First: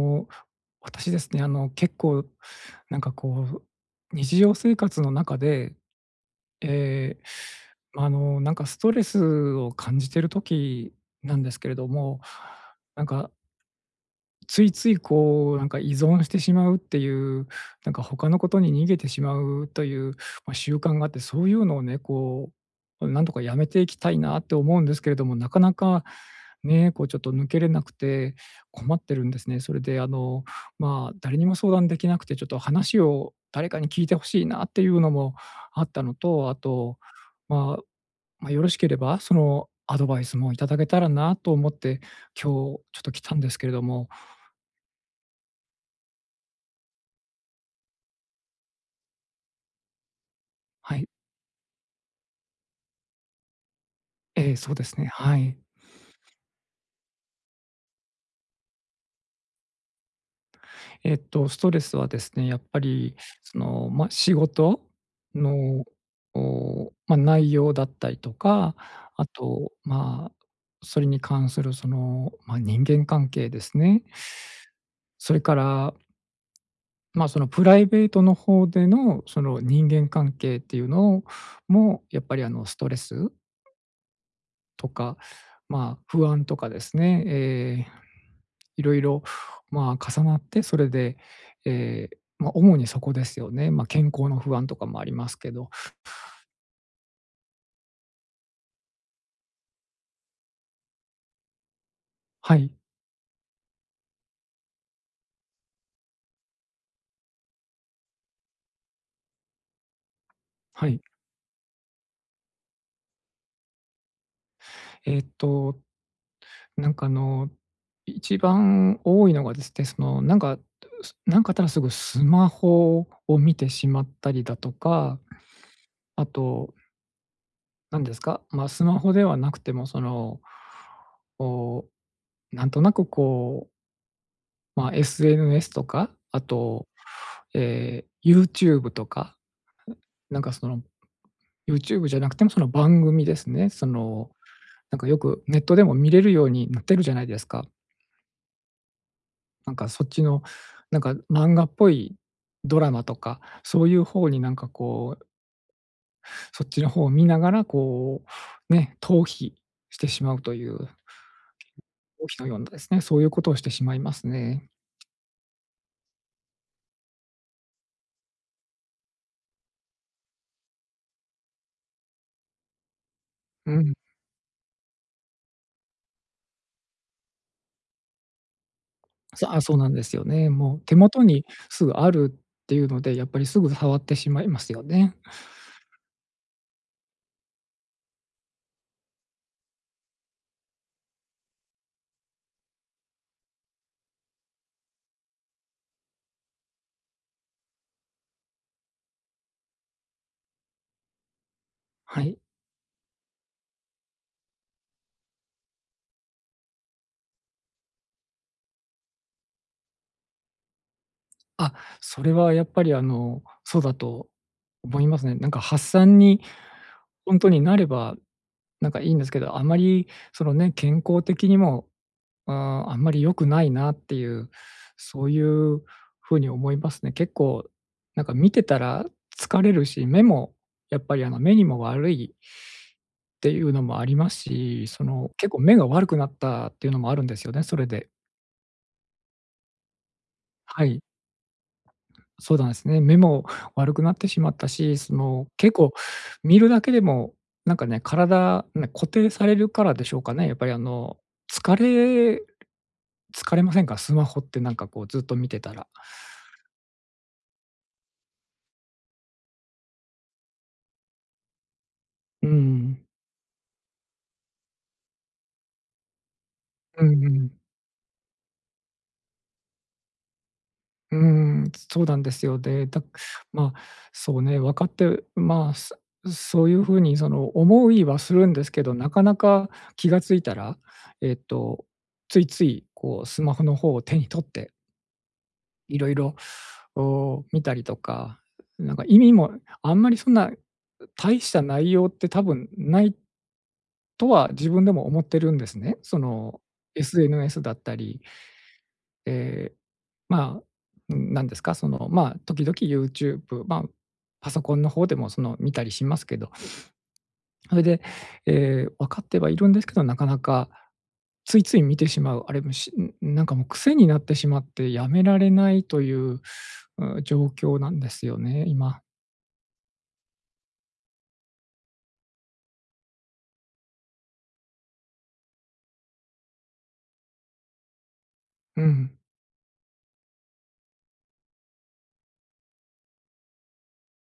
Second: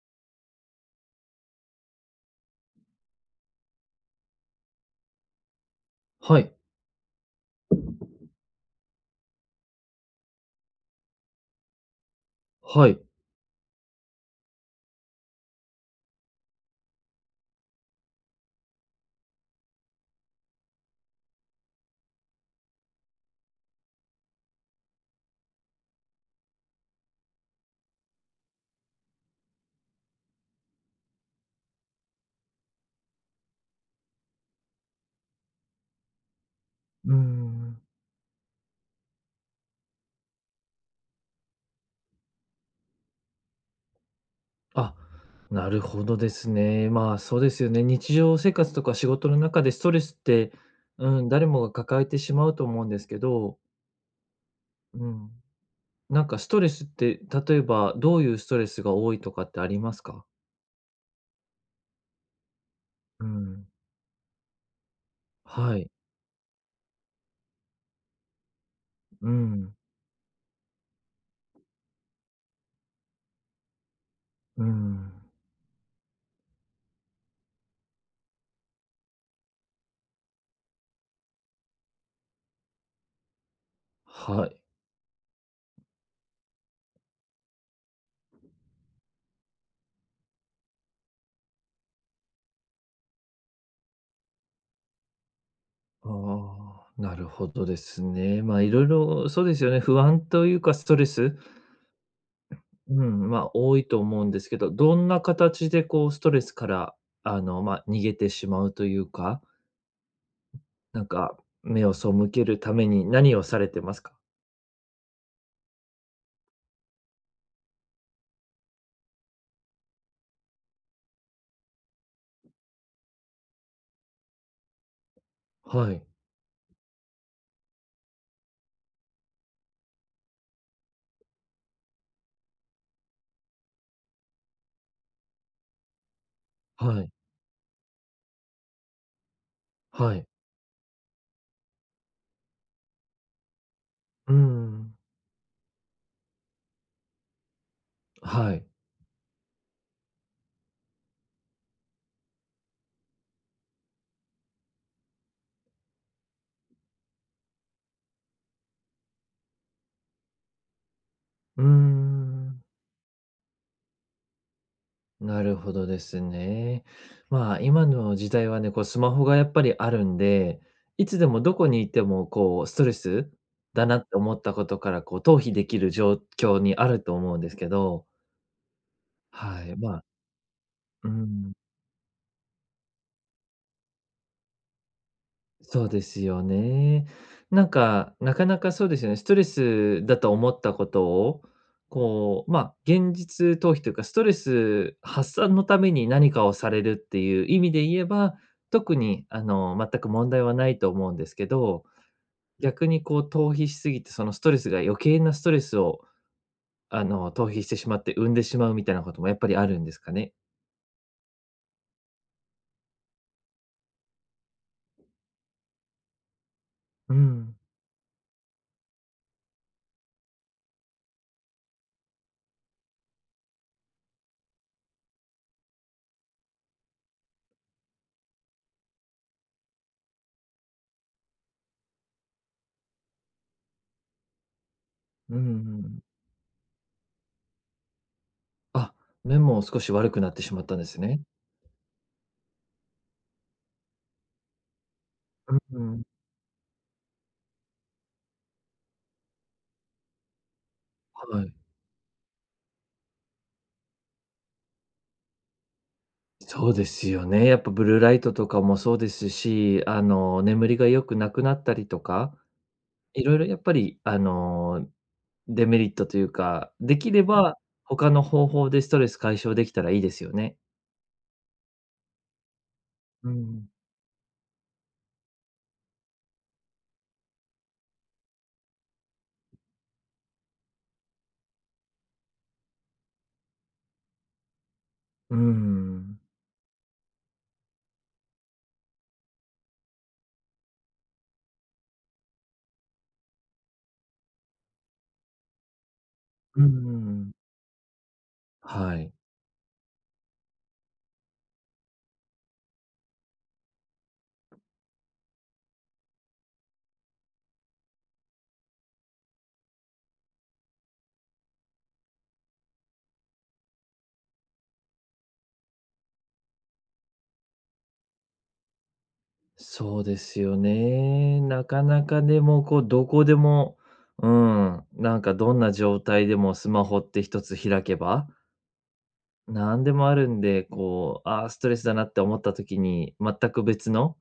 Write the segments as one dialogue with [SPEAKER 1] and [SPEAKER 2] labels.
[SPEAKER 1] の、私ですね、あの、結構なんかこう、う日常生活の中で、
[SPEAKER 2] はい
[SPEAKER 1] ええ、まあ、あの、なんかストレスを感じてる時なんですけれども、
[SPEAKER 2] はい。
[SPEAKER 1] なんかついつい、こう、なんか依存してしまうっていう、なんか他の事に逃げてしまうという、まあ、習慣があって、そういうのをね、こう、うん、なんとか止めていきたいなって思うんですけれども、なかなかね、こうちょっと抜けれなくて困ってるんですね。それであの、まあ、誰にも相談できなくてちょっと話を誰かに聞いてほしいなっていうのもあったのと、あと、
[SPEAKER 2] うー
[SPEAKER 1] ま
[SPEAKER 2] ん。
[SPEAKER 1] あ、ま、よろしければ、その、アドバイスもいただけたらなと思って、今日ちょっと来たんですけれども。
[SPEAKER 2] あ、なるほどですね。まあ、そうですよね、日常生活とか仕事の中でストレスって、
[SPEAKER 1] はい。
[SPEAKER 2] うん、誰もが抱えてしまうと思うんですけど
[SPEAKER 1] ええ、そうですね、
[SPEAKER 2] うん、
[SPEAKER 1] はい。
[SPEAKER 2] なんかストレスって、例えばどういうストレスが多いとかってありますか？
[SPEAKER 1] えっとストレスはですね、やっぱり
[SPEAKER 2] う
[SPEAKER 1] そ
[SPEAKER 2] ん。
[SPEAKER 1] の、ま、仕事
[SPEAKER 2] は
[SPEAKER 1] の、
[SPEAKER 2] い。
[SPEAKER 1] お、ま、内容だったりとか、あ
[SPEAKER 2] う
[SPEAKER 1] と、
[SPEAKER 2] ん。
[SPEAKER 1] まあ、それに関するその、ま、人間関係ですね。
[SPEAKER 2] うん。
[SPEAKER 1] そいからまあ、そのプライベートの方での、その人間関係っていうのもやっぱり、あの、ストレス
[SPEAKER 2] はい。
[SPEAKER 1] とか、まあ不安とかですね、ええ、いろいろ、まあ、重なってそれで、ええ、ま、主にそこですよね。ま、健康の不安とかもありますけど。
[SPEAKER 2] ああ、なるほどですね。まあ、色々そうですよね、不安とゆうかストレス、ん、
[SPEAKER 1] はい。
[SPEAKER 2] うん、まあ多いと思うんですけど、どんな形でこうストレスから、あの、ま、逃げてしまうとゆうか
[SPEAKER 1] はい。
[SPEAKER 2] なんか、目を背けるために何をされてますか？
[SPEAKER 1] えっと、なんか、あの、い一番多いのがですね、そのなんか、すなんかあったらすぐスマホを見てしまったりだとか、
[SPEAKER 2] はい。
[SPEAKER 1] あとなんですか、まあ、スマホではなくても、その、おお、なんとなくこうま、SNS とか、あと、
[SPEAKER 2] はい。
[SPEAKER 1] え、YouTube とか、
[SPEAKER 2] はい。
[SPEAKER 1] なんかその、YouTube じゃなくてもその番組ですね。その、
[SPEAKER 2] うーん。
[SPEAKER 1] なんかよくネットでも見れるようになってるじゃないですか。
[SPEAKER 2] はい。
[SPEAKER 1] なんかそっちの、なんか漫画っぽいドラマとか、そういう方になんかこうそっちの方を見ながら、こう、ね、逃避してしまうという、げん逃
[SPEAKER 2] うー
[SPEAKER 1] 避のよう
[SPEAKER 2] ん。
[SPEAKER 1] なですね、そういう事をしてしまいますね。
[SPEAKER 2] なるほどですね。まあ、今の時代はね、こうスマホがやっぱりあるんで、いつでもどこにいても、こうストレス
[SPEAKER 1] う
[SPEAKER 2] だ
[SPEAKER 1] ん。
[SPEAKER 2] なって思ったことから、こう、逃避できる状況にあると思うんですけど
[SPEAKER 1] そう、あ、
[SPEAKER 2] は
[SPEAKER 1] そう
[SPEAKER 2] い、
[SPEAKER 1] なんで
[SPEAKER 2] ま
[SPEAKER 1] すよね。もう手
[SPEAKER 2] う
[SPEAKER 1] 元に
[SPEAKER 2] ん。
[SPEAKER 1] すぐあるっていうので、やっぱりすぐ触ってしまいますよね。
[SPEAKER 2] そうですよね。なんか、なかなかそうですよね、ストレスだと思ったことを、こう、ま、現実逃避というか、ストレス発散のために何かをされるっていう意味で言えば、特にあの、全く問題はないと思うんですけど、
[SPEAKER 1] はい。
[SPEAKER 2] 逆にこう逃避しすぎて、そのストレスが余計なストレスを、あの、逃避してしまって、生んでしまうみたいなこともやっぱりあるんですかね？
[SPEAKER 1] あ、それはやっぱりあの、そうだと思いますね。なんか発散に
[SPEAKER 2] う
[SPEAKER 1] ほんと
[SPEAKER 2] ん。
[SPEAKER 1] になれば、なんかいいんですけど、あまりそのね、健康的にも、うーん、あんまり良くないなっていう、そういう風に思いますね。結構なんか見てたら疲れるし、目もやっぱりあの、目にも悪いていうのもありますし、その
[SPEAKER 2] うんう
[SPEAKER 1] 結構目が
[SPEAKER 2] ん。
[SPEAKER 1] 悪くなったっていうのもあるんですよね、それで。
[SPEAKER 2] あ、目も少し悪くなってしまったん
[SPEAKER 1] は
[SPEAKER 2] で
[SPEAKER 1] い。
[SPEAKER 2] すね？
[SPEAKER 1] そうだんすね、目も悪くなってしまったし、その、
[SPEAKER 2] う
[SPEAKER 1] 結構
[SPEAKER 2] ん、うん。
[SPEAKER 1] 見るだけでもなんかね、体ね、固定されるからでしょうかね、やっぱりあの、
[SPEAKER 2] はい。
[SPEAKER 1] 疲れ疲れませんか？スマホってなんか、こう、ずっと見てたら。
[SPEAKER 2] そうですよね、やっぱブルーライトとかもそうですし、あの、眠りが良くなくなったりとか、
[SPEAKER 1] うん。
[SPEAKER 2] いろいろやっぱり、あの、デメリットというか、で
[SPEAKER 1] う
[SPEAKER 2] きれ
[SPEAKER 1] んう
[SPEAKER 2] ば、
[SPEAKER 1] ん。
[SPEAKER 2] 他の方法でストレス解消できたらいいですよね。
[SPEAKER 1] うーん、つそうなんですよ。で、たく
[SPEAKER 2] うんうん。
[SPEAKER 1] ま、そうね、分かって、うまあ、すそういう風にその、思いはするんですけど、なかなか気が付いたら、えっと、ついつい、こうスマホの方を手に取って
[SPEAKER 2] う
[SPEAKER 1] いろい
[SPEAKER 2] ん。
[SPEAKER 1] ろ、お、見たりとか、なんか意味も、あんまりそんな、う大した内容って多分ないとは自分でも思ってるんですね。その、
[SPEAKER 2] うんうんうん。
[SPEAKER 1] SNS だったり
[SPEAKER 2] はい。
[SPEAKER 1] ええ、まあ、なんですか、その、ま、時々ユーチューブ、ま、パソコンの方でもその見たりしますけど。ほいで、ええ、分かってはいるんですけど、なかなかついつい見てしまう、あれもしんん、なんかもう癖になってしまってやめられないという、う、状況なんですよね、今。
[SPEAKER 2] そうですよね、なかなかでも、こうどこでも、うん、なんかどんな状態でもスマホって一つ開けば
[SPEAKER 1] うん。
[SPEAKER 2] なんでもあるんで、こう、あ、ストレスだなって思った時に、全く別の、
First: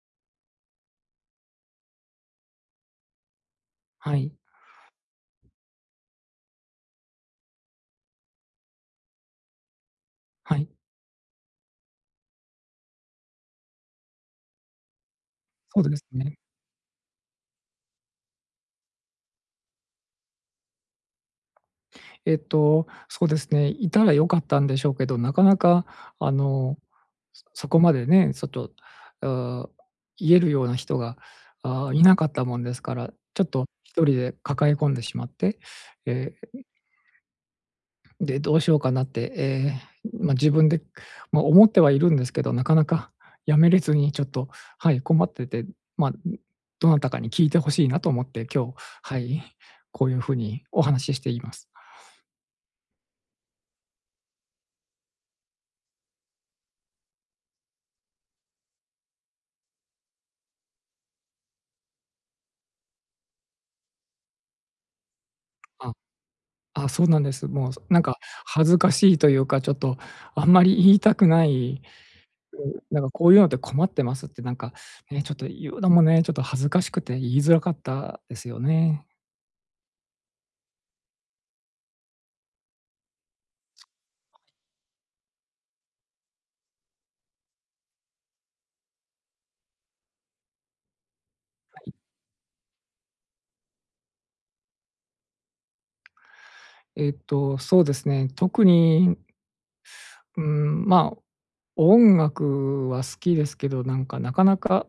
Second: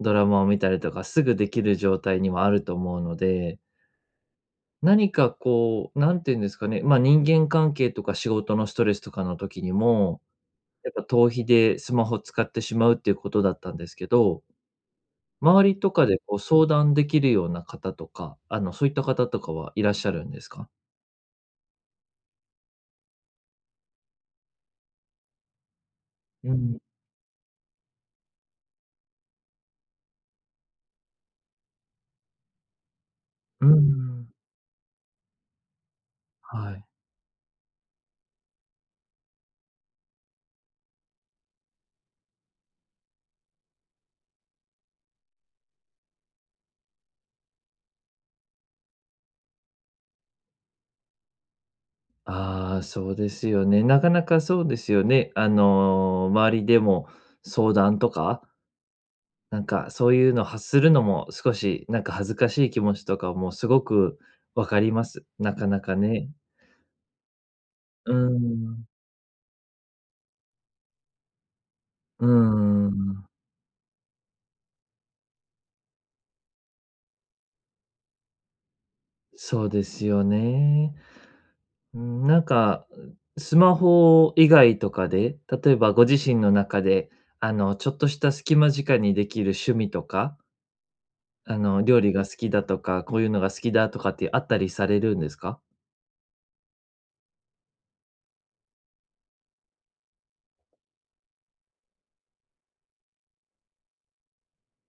[SPEAKER 2] ドラマを見たりとか、すぐできる状態にもあると思うので
[SPEAKER 1] はい。
[SPEAKER 2] 何かこう、なんて言うんですかね、ま、人間関係とか仕事のストレスとかの時にも、
[SPEAKER 1] はい。
[SPEAKER 2] やっぱ逃避でスマホ使ってしまうっていうことだったんですけど周り
[SPEAKER 1] そう
[SPEAKER 2] と
[SPEAKER 1] で
[SPEAKER 2] か
[SPEAKER 1] す
[SPEAKER 2] で
[SPEAKER 1] ね。
[SPEAKER 2] こう相談できるような方とか、あの、そういった方とかはいらっしゃるんですか？
[SPEAKER 1] えっと、そうですね、いたらよかったんでしょうけど、なかなか、あ
[SPEAKER 2] う
[SPEAKER 1] の、
[SPEAKER 2] ん。
[SPEAKER 1] すそこまでね、そっと、あ、言えるような人が、あ、いなかったもんですから、ちょっ
[SPEAKER 2] う
[SPEAKER 1] と一人
[SPEAKER 2] ん。
[SPEAKER 1] で抱え込んでしまって、ええ、え、い
[SPEAKER 2] はい。
[SPEAKER 1] で、どうしようかなって、え、うま、自分で、くま、思ってはいるんですけど、なかなか辞めれずにちょっと、はい、困ってて、うま、にどなたかに聞いて欲しいなと思って、今日、はい、こういう風にお話ししています。
[SPEAKER 2] ああ、そうですよね、なかなかそうですよね、あの、周りでも、相談とか、なんか、そういうのを発するのも、少し、なんか恥ずかしい気持ちとかもすごく分かります。なかな
[SPEAKER 1] あ。
[SPEAKER 2] かね。
[SPEAKER 1] あ、そうなんです。もう、そう、なん
[SPEAKER 2] う
[SPEAKER 1] か恥ず
[SPEAKER 2] ん。
[SPEAKER 1] かしいというか、ちょっとあんまり言いたくない、
[SPEAKER 2] う
[SPEAKER 1] うなんかこ
[SPEAKER 2] ん。
[SPEAKER 1] ういうのって困ってますってなんか、ね、ちょっと言うのもね、ちょっと恥ずかしくて言いづらかったですよね。
[SPEAKER 2] そうですよね。うーん。なんか、うスマ
[SPEAKER 1] そう、
[SPEAKER 2] ホ
[SPEAKER 1] は
[SPEAKER 2] 以
[SPEAKER 1] い。
[SPEAKER 2] 外とかで、例えばご自身の中で、あの、ちょっとした隙間時間にできる趣味とかあの、
[SPEAKER 1] はい。
[SPEAKER 2] 料理が好きだとか、こういうのが好きだとかってあったりされるんですか？
[SPEAKER 1] えっと、そうですね、特に、んうーん、ま、音楽は好きですけど、なんか、なかなか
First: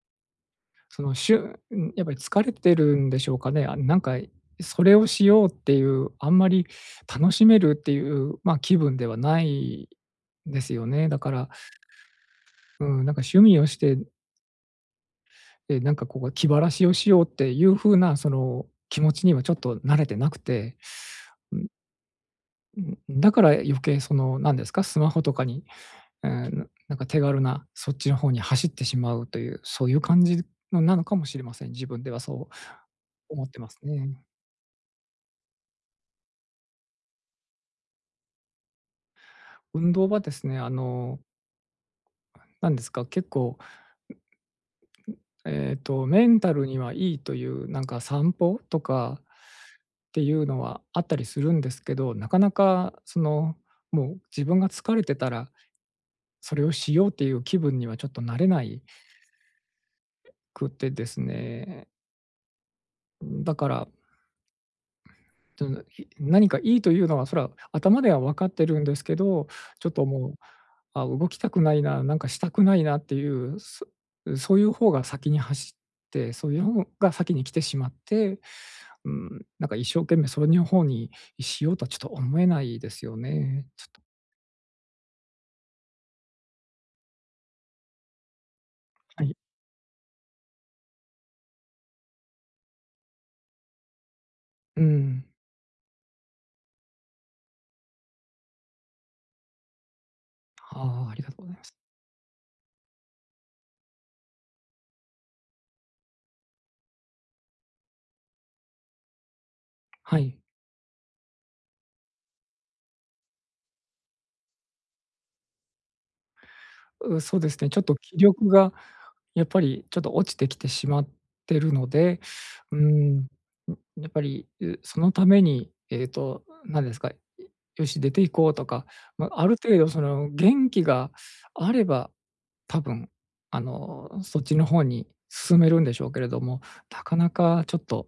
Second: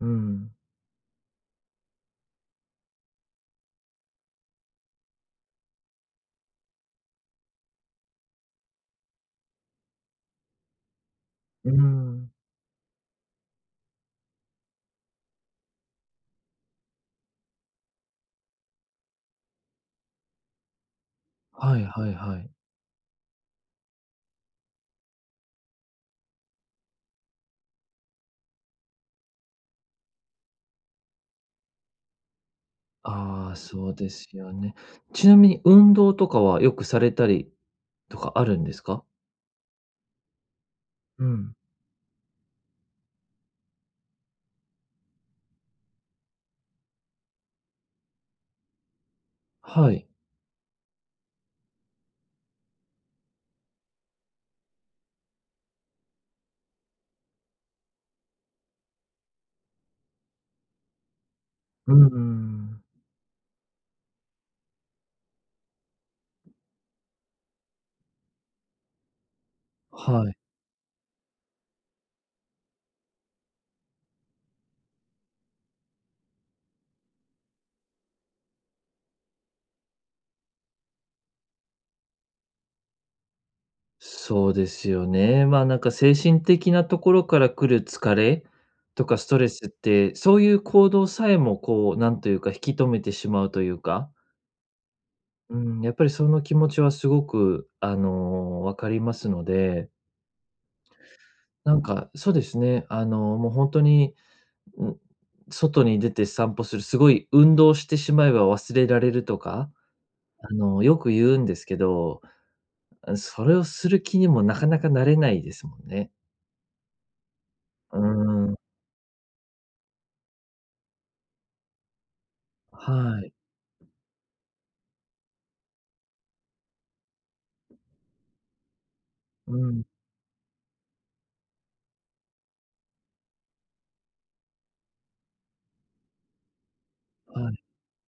[SPEAKER 2] うん。
[SPEAKER 1] そのしゅうん、やっぱり疲れてるんでしょうかね、あん、なんかい、それをしようっていう、あんまり楽しめるっていう、ま、気分ではないですよね。だから
[SPEAKER 2] うん。
[SPEAKER 1] うん、なんか趣味をしてえ、なんかこう、気晴らしをしようっていう風な、その、気持ちにはちょっとなれてなくて、うん。
[SPEAKER 2] はいはいはい。
[SPEAKER 1] うん、うだから余計その、なんですか、スマホとかに、え、のなんか手軽なそっちの方に走ってしまうという、そういう感じるのなのかもしれません。自分ではそう思っ
[SPEAKER 2] ああ、
[SPEAKER 1] てます
[SPEAKER 2] そう
[SPEAKER 1] ね。
[SPEAKER 2] ですよね。ちなみに運動とかはよくされたりとかあるんですか？
[SPEAKER 1] 運動はですね、あの
[SPEAKER 2] うん。
[SPEAKER 1] なんですか、結構ええと、メンタルにはいいという、なんか散歩とか、
[SPEAKER 2] はい。
[SPEAKER 1] っていうのはあったりするんですけど、なかなかそのもう、自分が疲れてたら、それをしようっていう気分にはちょっとなれないえ、くってですね。
[SPEAKER 2] うん、うーん。
[SPEAKER 1] うーん、だからとなひ何
[SPEAKER 2] うん。
[SPEAKER 1] かいいというのは、それは頭では分かってるんですけど、ちょっとも
[SPEAKER 2] は
[SPEAKER 1] う、
[SPEAKER 2] い。
[SPEAKER 1] あ、動きたくないな、なんかしたくないなっていう、そそういう方が先に走って、そういう方が先に来てしまって、うーん、なんか一生懸命それに方に、いしようとはちょっと思えないですよね、ちょっと。
[SPEAKER 2] そうですよね、ま、なんか精神的なところからくる疲れとか
[SPEAKER 1] は
[SPEAKER 2] ス
[SPEAKER 1] い。
[SPEAKER 2] トレスって、そういう行動さえもこう、なんというか、引き止めてしまうというか。
[SPEAKER 1] うん。
[SPEAKER 2] うん、やっぱりその気持ちは凄くあの、分かりますので
[SPEAKER 1] ああ、ありがとうございます。
[SPEAKER 2] なんか、そうですね、あの、もうほんとに、ん、外に出て散歩する、すごい運動してしまえば忘れられるとか、
[SPEAKER 1] はい。
[SPEAKER 2] あの、よく言うんですけど、うん、それをする気にもなかなかなれないですもんね。
[SPEAKER 1] うそうですね、ちょっと
[SPEAKER 2] うー
[SPEAKER 1] 気力
[SPEAKER 2] ん。
[SPEAKER 1] がやっぱりちょっと落ちてきてしまってるので、うん、
[SPEAKER 2] は
[SPEAKER 1] ん、
[SPEAKER 2] い。
[SPEAKER 1] やっぱり、うそのためにえっと、うなんですか、いよし出て行こうとか、ま、ある
[SPEAKER 2] う
[SPEAKER 1] 程
[SPEAKER 2] ん。
[SPEAKER 1] 度その元気があれば、多分あの、そっちの方に進めるんでしょうけれども、なかな
[SPEAKER 2] はい。
[SPEAKER 1] かちょっと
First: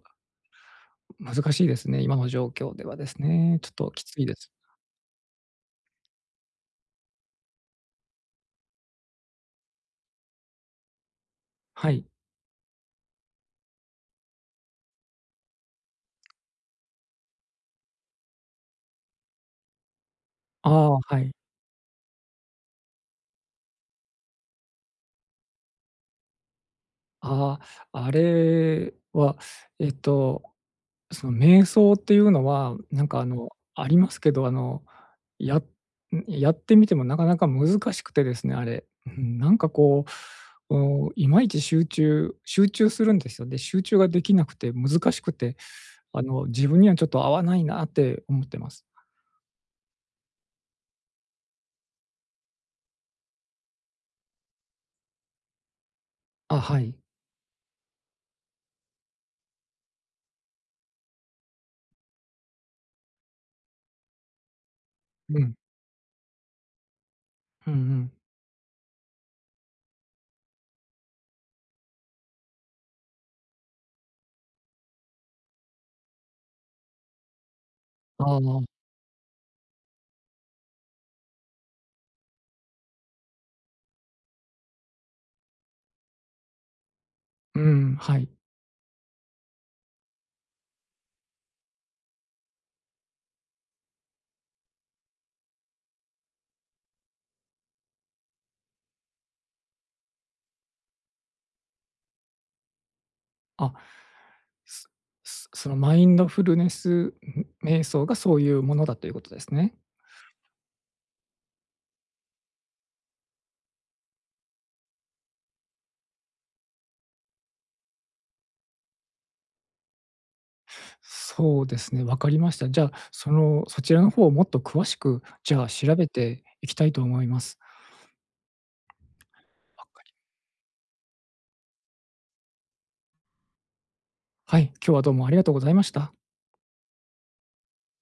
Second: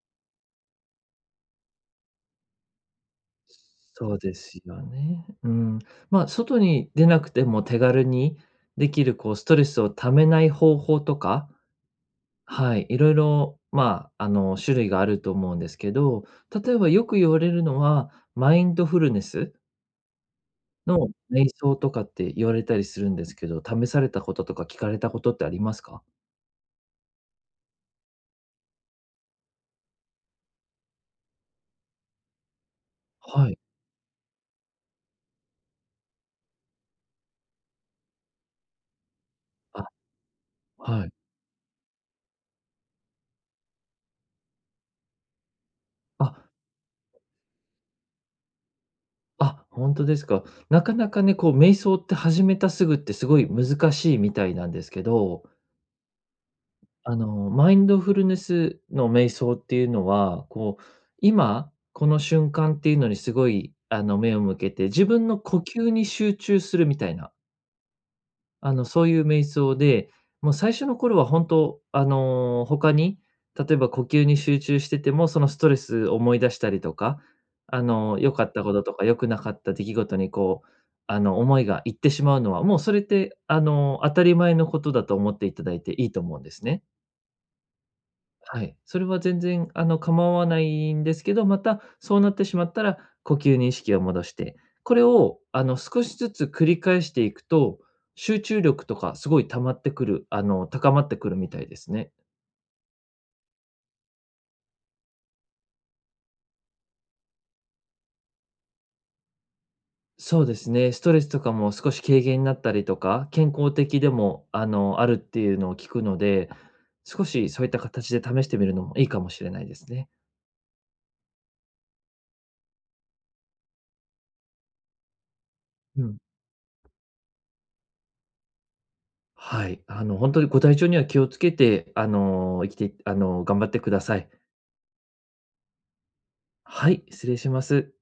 [SPEAKER 1] う難しいですね、今の状況ではですね、ちょっとき
[SPEAKER 2] そ
[SPEAKER 1] つ
[SPEAKER 2] う
[SPEAKER 1] い
[SPEAKER 2] で
[SPEAKER 1] です。
[SPEAKER 2] すよね、うん、ま、外に出なくても手軽にできる、こう、ストレスを溜めない方法とか
[SPEAKER 1] はい。
[SPEAKER 2] はい、色々ま、あの、種類があると思うんですけど、例えば、よく言われるのは、マインドフルネス。
[SPEAKER 1] ああ、
[SPEAKER 2] の
[SPEAKER 1] はい。
[SPEAKER 2] 瞑想とかって言われたりするんですけど、試されたこととか聞かれたことってありますか？
[SPEAKER 1] ああ、あれは、えっと、その瞑想っていうのは、うなんかあの、
[SPEAKER 2] はい。
[SPEAKER 1] ありますけど、あの、やうん、やってみてもなかなか難しくてですね、あれ。うん、なんか
[SPEAKER 2] あ、
[SPEAKER 1] こう、
[SPEAKER 2] はい。
[SPEAKER 1] お、いまいち集中集中するんですよ。で、集中ができなくて、難しくて、あ
[SPEAKER 2] あ。
[SPEAKER 1] の、自分にはちょっと合わないなって思ってます。
[SPEAKER 2] あ、ほんとですか。なかなかね、こう瞑想って始めたすぐって、すごい難しいみたいなんですけど
[SPEAKER 1] あ、はい。
[SPEAKER 2] あの、マインドフルネスの瞑想っていうのは、こう、今この瞬間っていうのにすごい、あの、目を向けて、自分の
[SPEAKER 1] うん。
[SPEAKER 2] 呼吸に集中するみたいな。
[SPEAKER 1] うんうん。
[SPEAKER 2] あの、そういう瞑想で、もう最初の頃は本当、あの、他に、例えば、呼吸に集中してても、そのストレス思い出したりとか、あの、
[SPEAKER 1] あ
[SPEAKER 2] 良
[SPEAKER 1] あ
[SPEAKER 2] かっ
[SPEAKER 1] あ
[SPEAKER 2] た
[SPEAKER 1] あ。
[SPEAKER 2] こととか、良くなかった出来事にこう、あの、思いがいってしまうのは、もうそれってあの、当たり前のことだと思っていただいて、いいと思うんですね。
[SPEAKER 1] うん、はい。
[SPEAKER 2] はい、それは全然あの、構わないんですけど、また、そうなってしまったら、呼吸に意識を戻して。これをあの、少しずつ繰り返していくと、集中力とかすごい溜まってくる、あの、高まってくるみたいですね。
[SPEAKER 1] あ、すすそのマインドフルネス、うん、瞑想がそういうものだという事ですね？
[SPEAKER 2] そうですね、ストレスとかも少し軽減になったりとか、健康的でもあの、あるっていうのを聞くので、少しそういった形で試してみるのもいいかもしれないですね。
[SPEAKER 1] そうですね、わかりました。じゃ、その、そちらの方をもっと詳しく、じゃあ、調
[SPEAKER 2] う
[SPEAKER 1] べ
[SPEAKER 2] ん。
[SPEAKER 1] ていきたいと思います。
[SPEAKER 2] はい、
[SPEAKER 1] わか
[SPEAKER 2] あ
[SPEAKER 1] り
[SPEAKER 2] の、ほんとにご体調には気をつけて、あの、生きていってあの、頑張ってください。
[SPEAKER 1] はい。今日はどうもありがとうございました。
[SPEAKER 2] はい、失礼します。